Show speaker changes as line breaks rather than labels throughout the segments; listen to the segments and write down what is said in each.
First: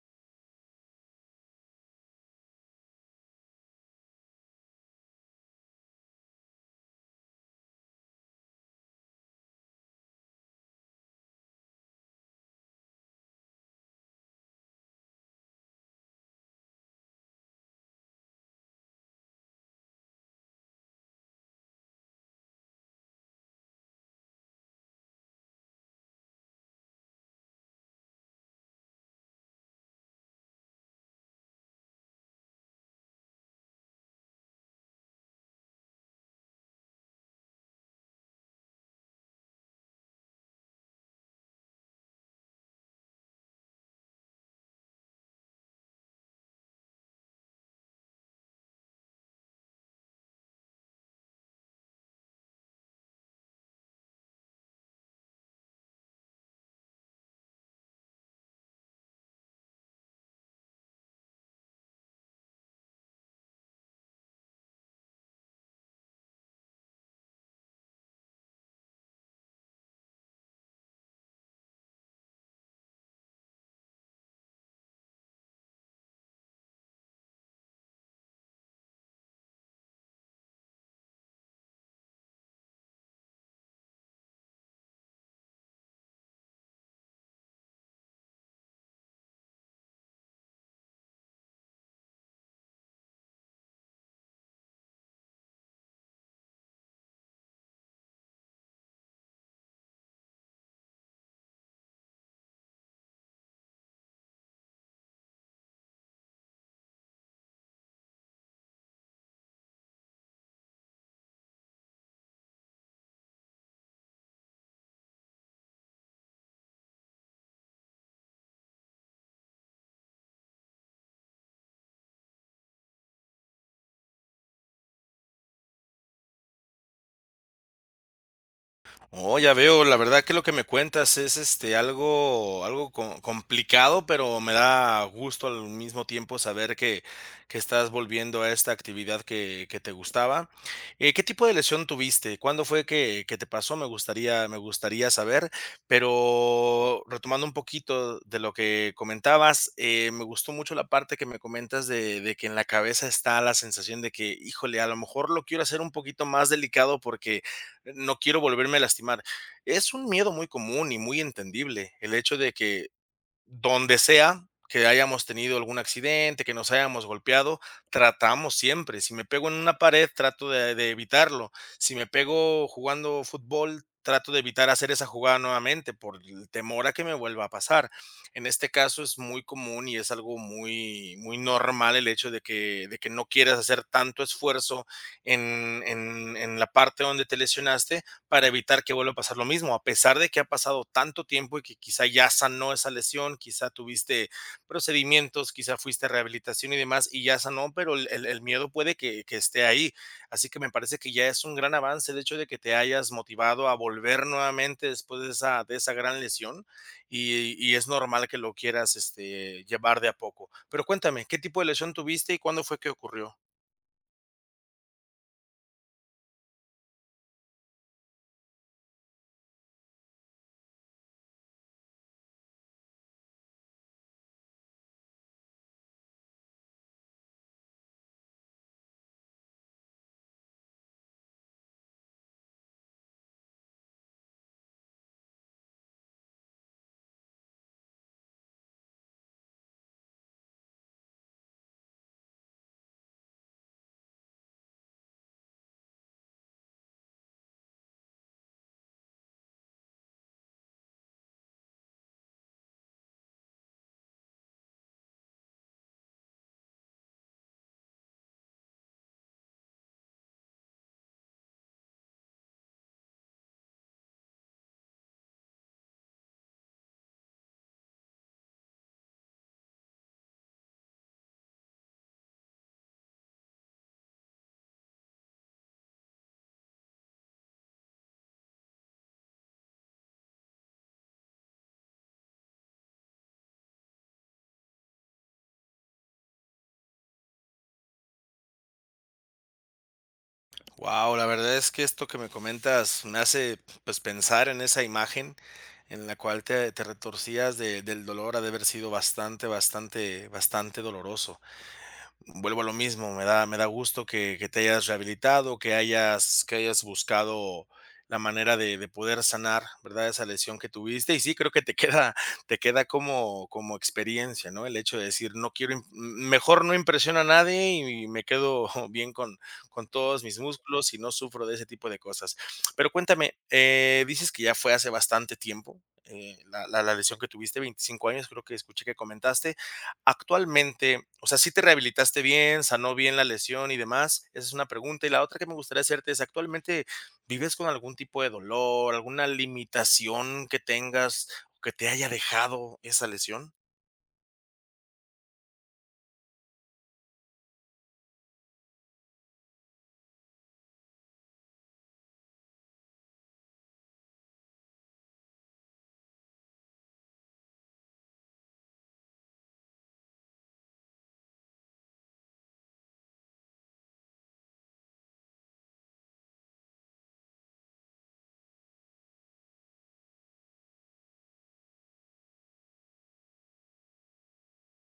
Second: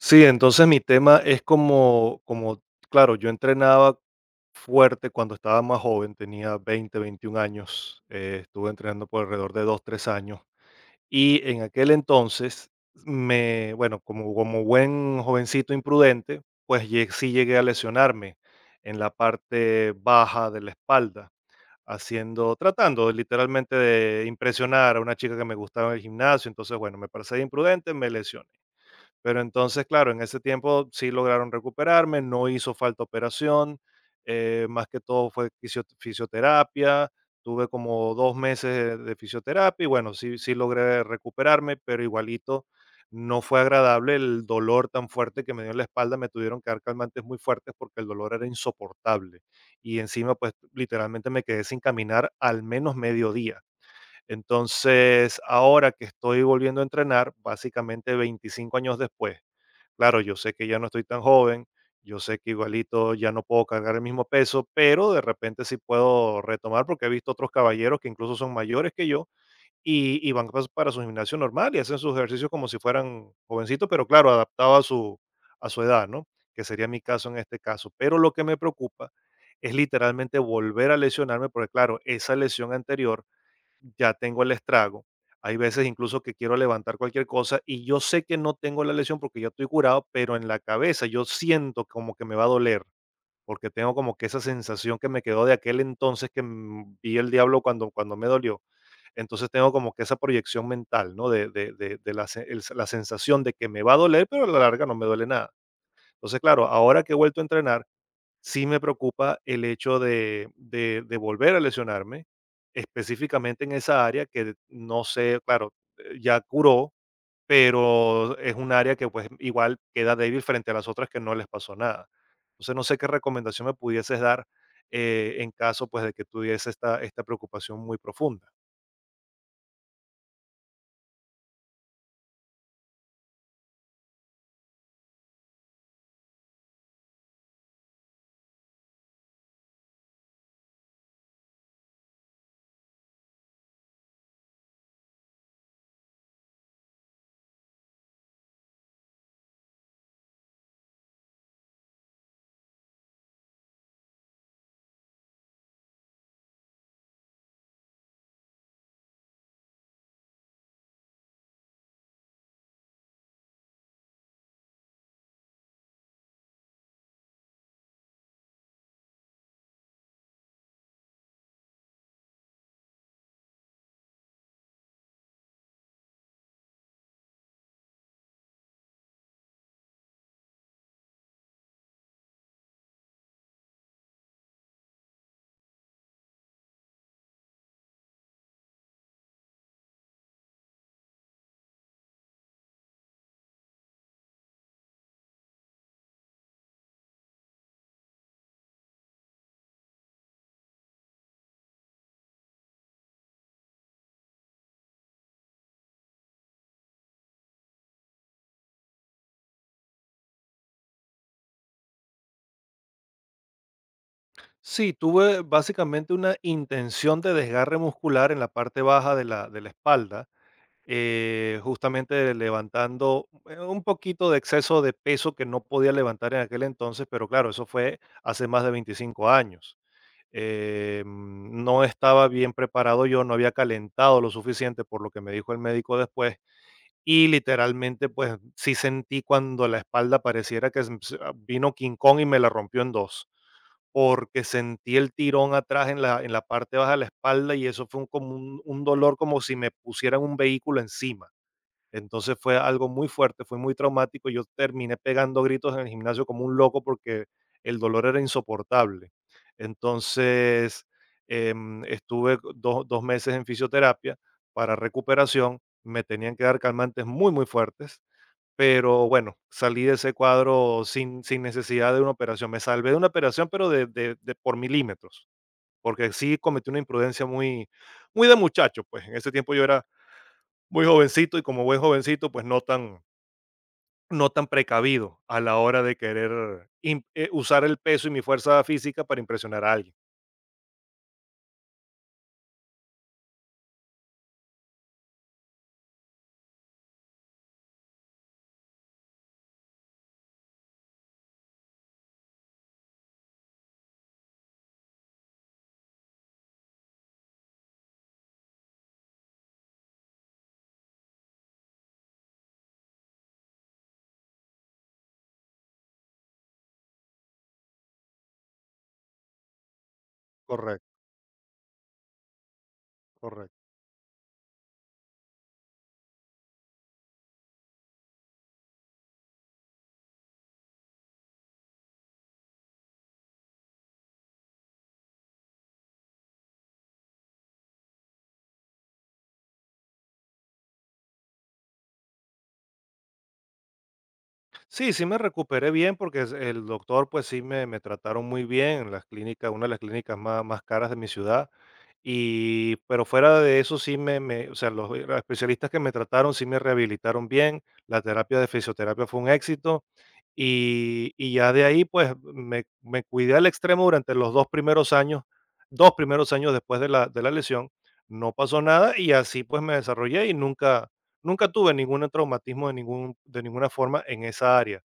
Sí, entonces mi tema es como claro, yo entrenaba fuerte cuando estaba más joven, tenía 20, 21 años, estuve entrenando por alrededor de 2, 3 años. Y en aquel entonces me bueno, como buen jovencito imprudente, pues lle sí llegué a lesionarme en la parte baja de la espalda, haciendo tratando literalmente de impresionar a una chica que me gustaba en el gimnasio. Entonces, bueno, me parecía imprudente, me lesioné. Pero entonces, claro, en ese tiempo sí lograron recuperarme, no hizo falta operación, más que todo fue fisioterapia, tuve como dos meses de fisioterapia y bueno, sí, sí logré recuperarme, pero igualito no fue agradable el dolor tan fuerte que me dio en la espalda, me tuvieron que dar calmantes muy fuertes porque el dolor era insoportable y encima pues literalmente me quedé sin caminar al menos medio día. Entonces, ahora que estoy volviendo a entrenar, básicamente 25 años después, claro, yo sé que ya no estoy tan joven, yo sé que igualito ya no puedo cargar el mismo peso, pero de repente sí puedo retomar porque he visto otros caballeros que incluso son mayores que yo y van para su gimnasio normal y hacen sus ejercicios como si fueran jovencitos, pero claro, adaptado a a su edad, ¿no? Que sería mi caso en este caso. Pero lo que me preocupa es literalmente volver a lesionarme porque claro, esa lesión anterior ya tengo el estrago. Hay veces incluso que quiero levantar cualquier cosa y yo sé que no tengo la lesión porque ya estoy curado, pero en la cabeza yo siento como que me va a doler, porque tengo como que esa sensación que me quedó de aquel entonces que vi el diablo cuando me dolió. Entonces tengo como que esa proyección mental, ¿no? De la, se- el- la sensación de que me va a doler, pero a la larga no me duele nada. Entonces, claro, ahora que he vuelto a entrenar, sí me preocupa el hecho de volver a lesionarme, específicamente en esa área que no sé, claro, ya curó, pero es un área que, pues, igual queda débil frente a las otras que no les pasó nada. Entonces, no sé qué recomendación me pudieses dar, en caso, pues, de que tuviese esta preocupación muy profunda.
Oh, ya veo. La verdad que lo que me cuentas es algo, complicado, pero me da gusto al mismo tiempo saber que estás volviendo a esta actividad que te gustaba. ¿Qué tipo de lesión tuviste? ¿Cuándo fue que te pasó? Me gustaría saber, pero retomando un poquito de lo que comentabas, me gustó mucho la parte que me comentas de que en la cabeza está la sensación de que, híjole, a lo mejor lo quiero hacer un poquito más delicado porque no quiero volverme a lastimar. Es un miedo muy común y muy entendible, el hecho de que donde sea que hayamos tenido algún accidente, que nos hayamos golpeado, tratamos siempre. Si me pego en una pared, trato de evitarlo. Si me pego jugando fútbol, trato de evitar hacer esa jugada nuevamente por el temor a que me vuelva a pasar. En este caso es muy común y es algo muy, muy normal el hecho de que no quieras hacer tanto esfuerzo en, en la parte donde te lesionaste, para evitar que vuelva a pasar lo mismo, a pesar de que ha pasado tanto tiempo y que quizá ya sanó esa lesión, quizá tuviste procedimientos, quizá fuiste a rehabilitación y demás y ya sanó, pero el miedo puede que esté ahí. Así que me parece que ya es un gran avance el hecho de que te hayas motivado a volver nuevamente después de esa gran lesión, y es normal que lo quieras llevar de a poco. Pero cuéntame, ¿qué tipo de lesión tuviste y cuándo fue que ocurrió?
Sí, tuve básicamente una intención de desgarre muscular en la parte baja de la espalda, justamente levantando un poquito de exceso de peso que no podía levantar en aquel entonces, pero claro, eso fue hace más de 25 años. No estaba bien preparado yo, no había calentado lo suficiente por lo que me dijo el médico después y literalmente pues sí sentí cuando la espalda pareciera que vino King Kong y me la rompió en dos porque sentí el tirón atrás en en la parte baja de la espalda y eso fue como un dolor como si me pusieran un vehículo encima, entonces fue algo muy fuerte, fue muy traumático. Yo terminé pegando gritos en el gimnasio como un loco porque el dolor era insoportable. Entonces estuve dos meses en fisioterapia para recuperación. Me tenían que dar calmantes muy, muy fuertes. Pero bueno, salí de ese cuadro sin necesidad de una operación. Me salvé de una operación, pero de por milímetros, porque sí cometí una imprudencia muy, muy de muchacho. Pues en ese tiempo yo era muy jovencito y como buen jovencito, pues no no tan precavido a la hora de querer usar el peso y mi fuerza física para impresionar a alguien.
Wow, la verdad es que esto que me comentas me hace pues pensar en esa imagen en la cual te, del dolor. Ha de haber sido bastante, bastante, bastante doloroso. Vuelvo a lo mismo, me da gusto que te hayas rehabilitado, que hayas buscado la manera de poder sanar, ¿verdad?, esa lesión que tuviste. Y sí, creo que te queda, te queda como como experiencia, ¿no? El hecho de decir: "No quiero im Mejor no impresiono a nadie y me quedo bien con todos mis músculos
Correcto,
y no sufro de ese tipo de cosas". Pero cuéntame,
correcto.
dices que ya fue hace bastante tiempo, la lesión que tuviste, 25 años, creo que escuché que comentaste. Actualmente, o sea, ¿si te rehabilitaste bien, sanó bien la lesión y demás? Esa es una pregunta. Y la otra que me gustaría hacerte es, ¿actualmente vives con algún tipo de dolor, alguna limitación que tengas o que te haya dejado esa lesión?
Sí, sí me recuperé bien porque el doctor pues sí me trataron muy bien en las clínicas, una de las clínicas más, más caras de mi ciudad. Y, pero fuera de eso sí me me o sea, los especialistas que me trataron sí me rehabilitaron bien, la terapia de fisioterapia fue un éxito, y ya de ahí, pues, me cuidé al extremo durante los 2 primeros años después de la lesión, no pasó nada y así, pues, me desarrollé y nunca nunca tuve ningún traumatismo de ningún de ninguna forma en esa área.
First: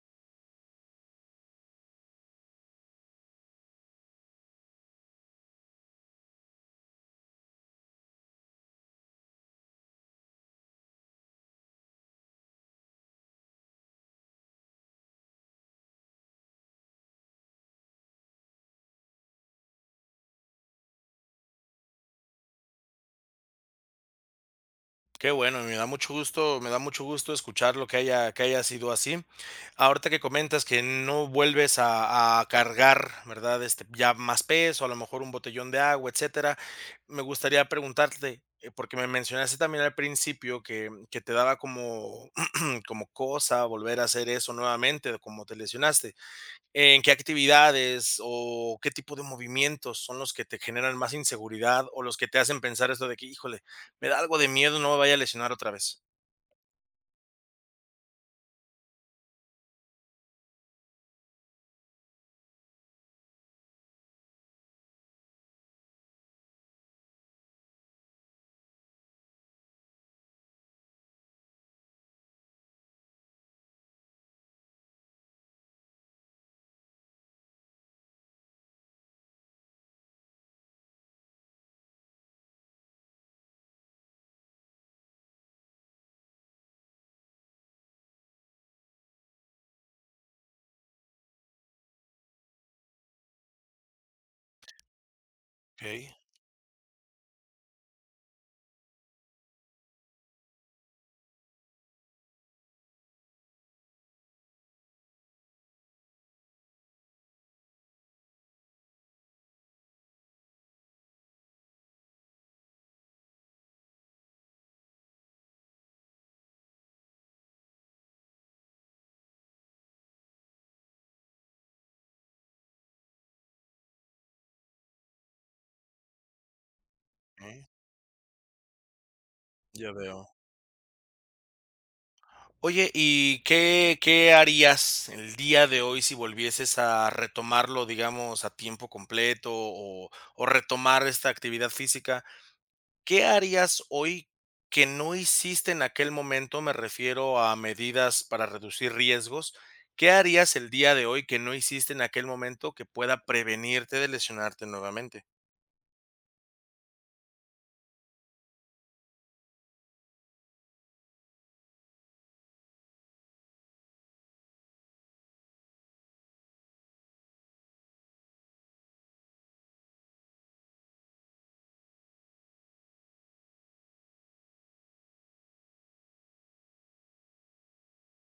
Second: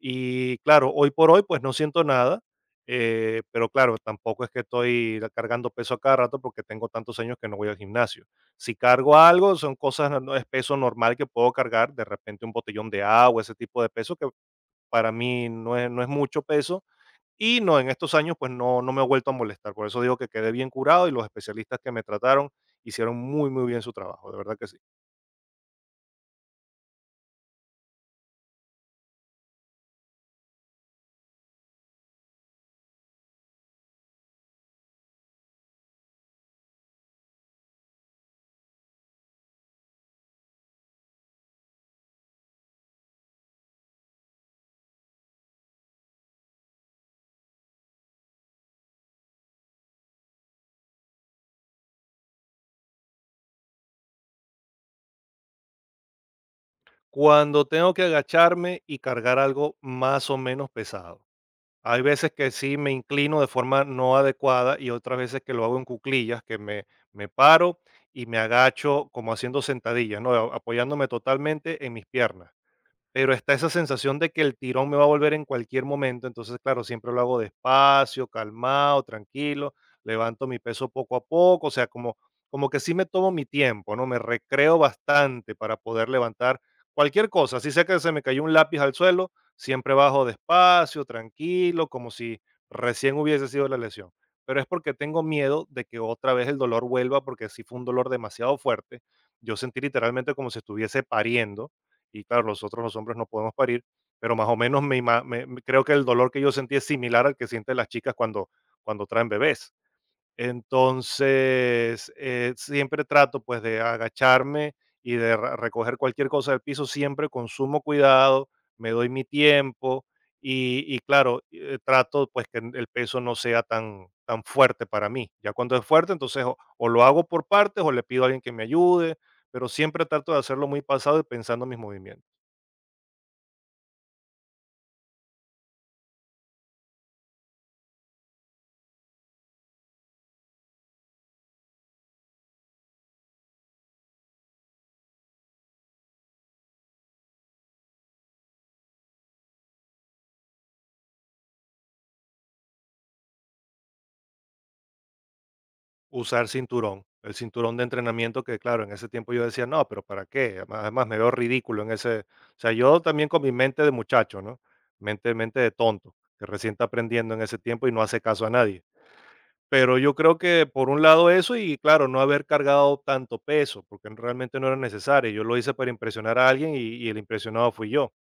Y claro, hoy por hoy, pues, no siento nada. Pero claro, tampoco es que estoy cargando peso a cada rato porque tengo tantos años que no voy al gimnasio. Si cargo algo, son cosas, no es peso normal que puedo cargar, de repente un botellón de agua, ese tipo de peso que para mí no es, no es mucho peso. Y no, en estos años pues no, no me he vuelto a molestar. Por eso digo que quedé bien curado y los especialistas que me trataron hicieron muy, muy bien su trabajo, de verdad que sí.
Qué bueno, me da mucho gusto, me da mucho gusto escucharlo, que haya sido así. Ahorita que comentas que no vuelves a cargar, ¿verdad? Este, ya más peso, a lo mejor un botellón de agua, etcétera. Me gustaría preguntarte, porque me mencionaste también al principio que te daba como como cosa volver a hacer eso nuevamente, de como te lesionaste. ¿En qué actividades o qué tipo de movimientos son los que te generan más inseguridad o los que te hacen pensar esto de que: "Híjole, me da algo de miedo, no me vaya a lesionar otra vez"?
Cuando tengo que agacharme y cargar algo más o menos pesado. Hay veces que sí me inclino de forma no adecuada y otras veces que lo hago en cuclillas, me paro y me agacho como haciendo sentadillas, ¿no? Apoyándome totalmente en mis piernas. Pero está esa sensación de que el tirón me va a volver en cualquier momento, entonces, claro, siempre lo hago despacio, calmado, tranquilo, levanto mi peso poco a poco, o sea, como que sí me tomo mi tiempo, ¿no? Me recreo bastante para poder levantar cualquier cosa. Si sé que se me cayó un lápiz al suelo, siempre bajo despacio, tranquilo, como si recién hubiese sido la lesión. Pero es porque tengo miedo de que
Okey,
otra vez el dolor vuelva, porque sí fue un dolor demasiado fuerte. Yo sentí literalmente como si estuviese pariendo y claro, nosotros los hombres no podemos parir, pero más o menos me ima- me- me- creo que el dolor que yo sentí es similar al que sienten las chicas cuando traen bebés. Entonces, siempre trato pues de agacharme y de recoger cualquier cosa del piso, siempre con sumo cuidado, me doy mi tiempo y claro, trato pues que el peso no sea tan, tan fuerte para mí. Ya cuando es fuerte, entonces o lo hago por
mm,
partes o le pido a alguien que me ayude, pero
ya
siempre
veo.
trato de hacerlo muy pasado y pensando en mis movimientos.
Oye, ¿y qué qué harías el día de hoy si volvieses a retomarlo, digamos, a tiempo completo o retomar esta actividad física? ¿Qué harías hoy que no hiciste en aquel momento? Me refiero a medidas para reducir riesgos. ¿Qué harías el día de hoy que no hiciste en aquel momento que pueda prevenirte de lesionarte nuevamente?
Usar cinturón, el cinturón de entrenamiento que, claro, en ese tiempo yo decía: "No, pero ¿para qué?". Además me veo ridículo en ese o sea, yo también con mi mente de muchacho, ¿no? Mente de tonto, que recién está aprendiendo en ese tiempo y no hace caso a nadie. Pero yo creo que por un lado eso y claro, no haber cargado tanto peso, porque realmente no era necesario. Yo lo hice para impresionar a alguien y el impresionado fui yo.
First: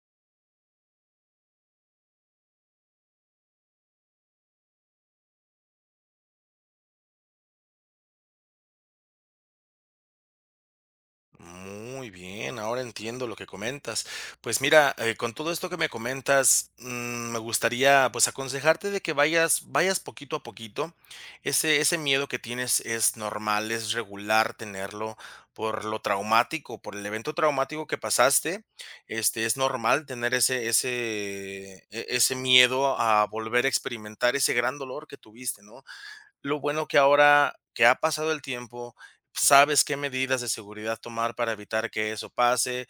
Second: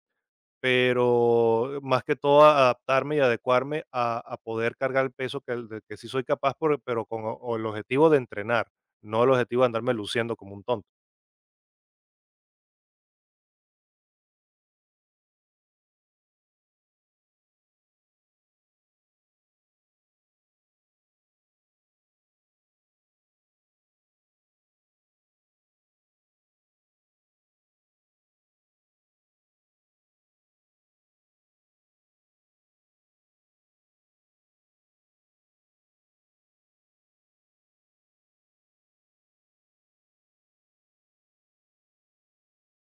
Pero más que todo adaptarme y adecuarme a poder cargar el peso que del que sí soy capaz, por pero con o el objetivo de entrenar, no el objetivo de andarme luciendo como un tonto.
Muy bien, ahora entiendo lo que comentas. Pues mira, con todo esto que me comentas, me gustaría pues aconsejarte de que vayas, vayas poquito a poquito. Ese miedo que tienes es normal, es regular tenerlo por lo traumático, por el evento traumático que pasaste. Este, es normal tener ese, ese miedo a volver a experimentar ese gran dolor que tuviste, ¿no? Lo bueno que ahora que ha pasado el tiempo, sabes qué medidas de seguridad tomar para evitar que eso pase.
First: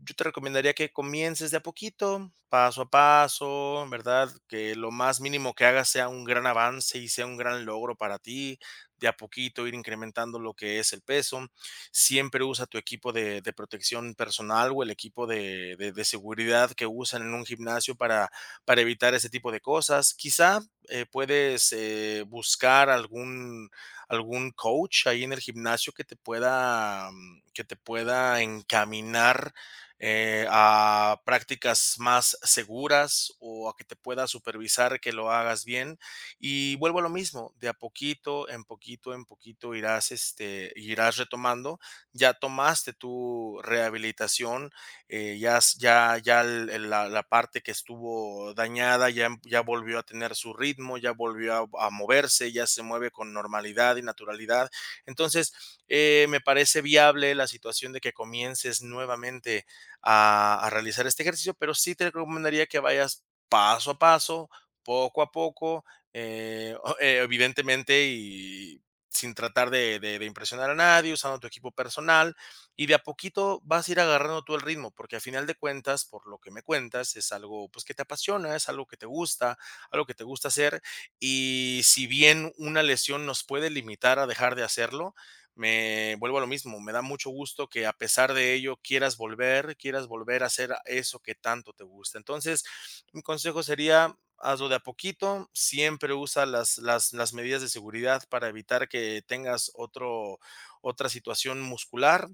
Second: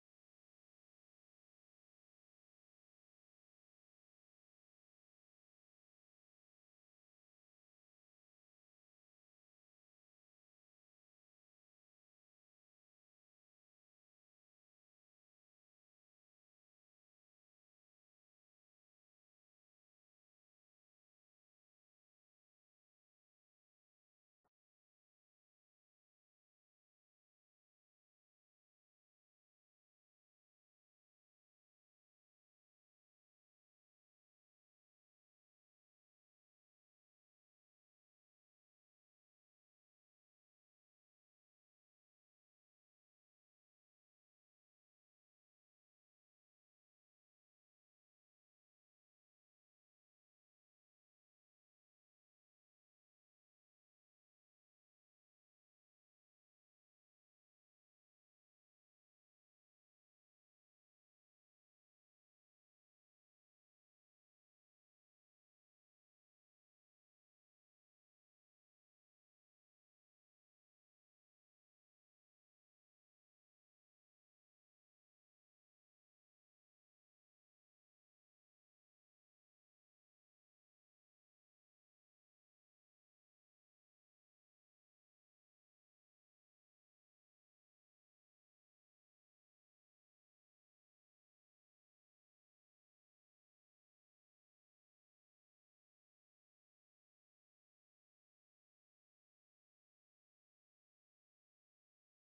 Yo te recomendaría que comiences de a poquito, paso a paso, ¿verdad? Que lo más mínimo que hagas sea un gran avance y sea un gran logro para ti. De a poquito ir incrementando lo que es el peso. Siempre usa tu equipo de protección personal o el equipo de seguridad que usan en un gimnasio para evitar ese tipo de cosas. Quizá puedes buscar algún, algún coach ahí en el gimnasio que te pueda, que te pueda encaminar, a prácticas más seguras o a que te pueda supervisar que lo hagas bien. Y vuelvo a lo mismo, de a poquito, en poquito, en poquito irás, irás retomando. Ya tomaste tu rehabilitación, ya, ya, ya la, la parte que estuvo dañada ya, ya volvió a tener su ritmo, ya volvió a moverse, ya se mueve con normalidad y naturalidad. Entonces, me parece viable la situación de que comiences nuevamente a realizar este ejercicio, pero sí te recomendaría que vayas paso a paso, poco a poco, evidentemente y sin tratar de impresionar a nadie, usando tu equipo personal, y de a poquito vas a ir agarrando tú el ritmo, porque a final de cuentas, por lo que me cuentas, es algo pues que te apasiona, es algo que te gusta, algo que te gusta hacer. Y si bien una lesión nos puede limitar a dejar de hacerlo, me vuelvo a lo mismo, me da mucho gusto que a pesar de ello quieras volver a hacer eso que tanto te gusta. Entonces, mi consejo sería, hazlo de a poquito, siempre usa las medidas de seguridad para evitar que tengas otro, otra situación muscular.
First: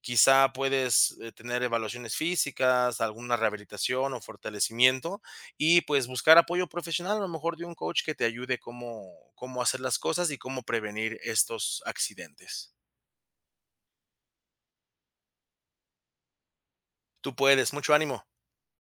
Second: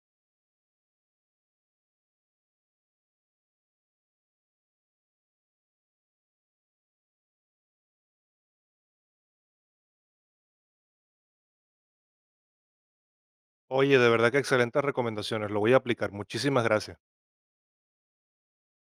Quizá puedes tener evaluaciones físicas, alguna rehabilitación o fortalecimiento, y pues buscar apoyo profesional, a lo mejor de un coach que te ayude cómo, cómo hacer las cosas y cómo prevenir estos accidentes.
Oye, de verdad que excelentes recomendaciones, lo voy a aplicar. Muchísimas gracias.
Tú puedes, mucho ánimo.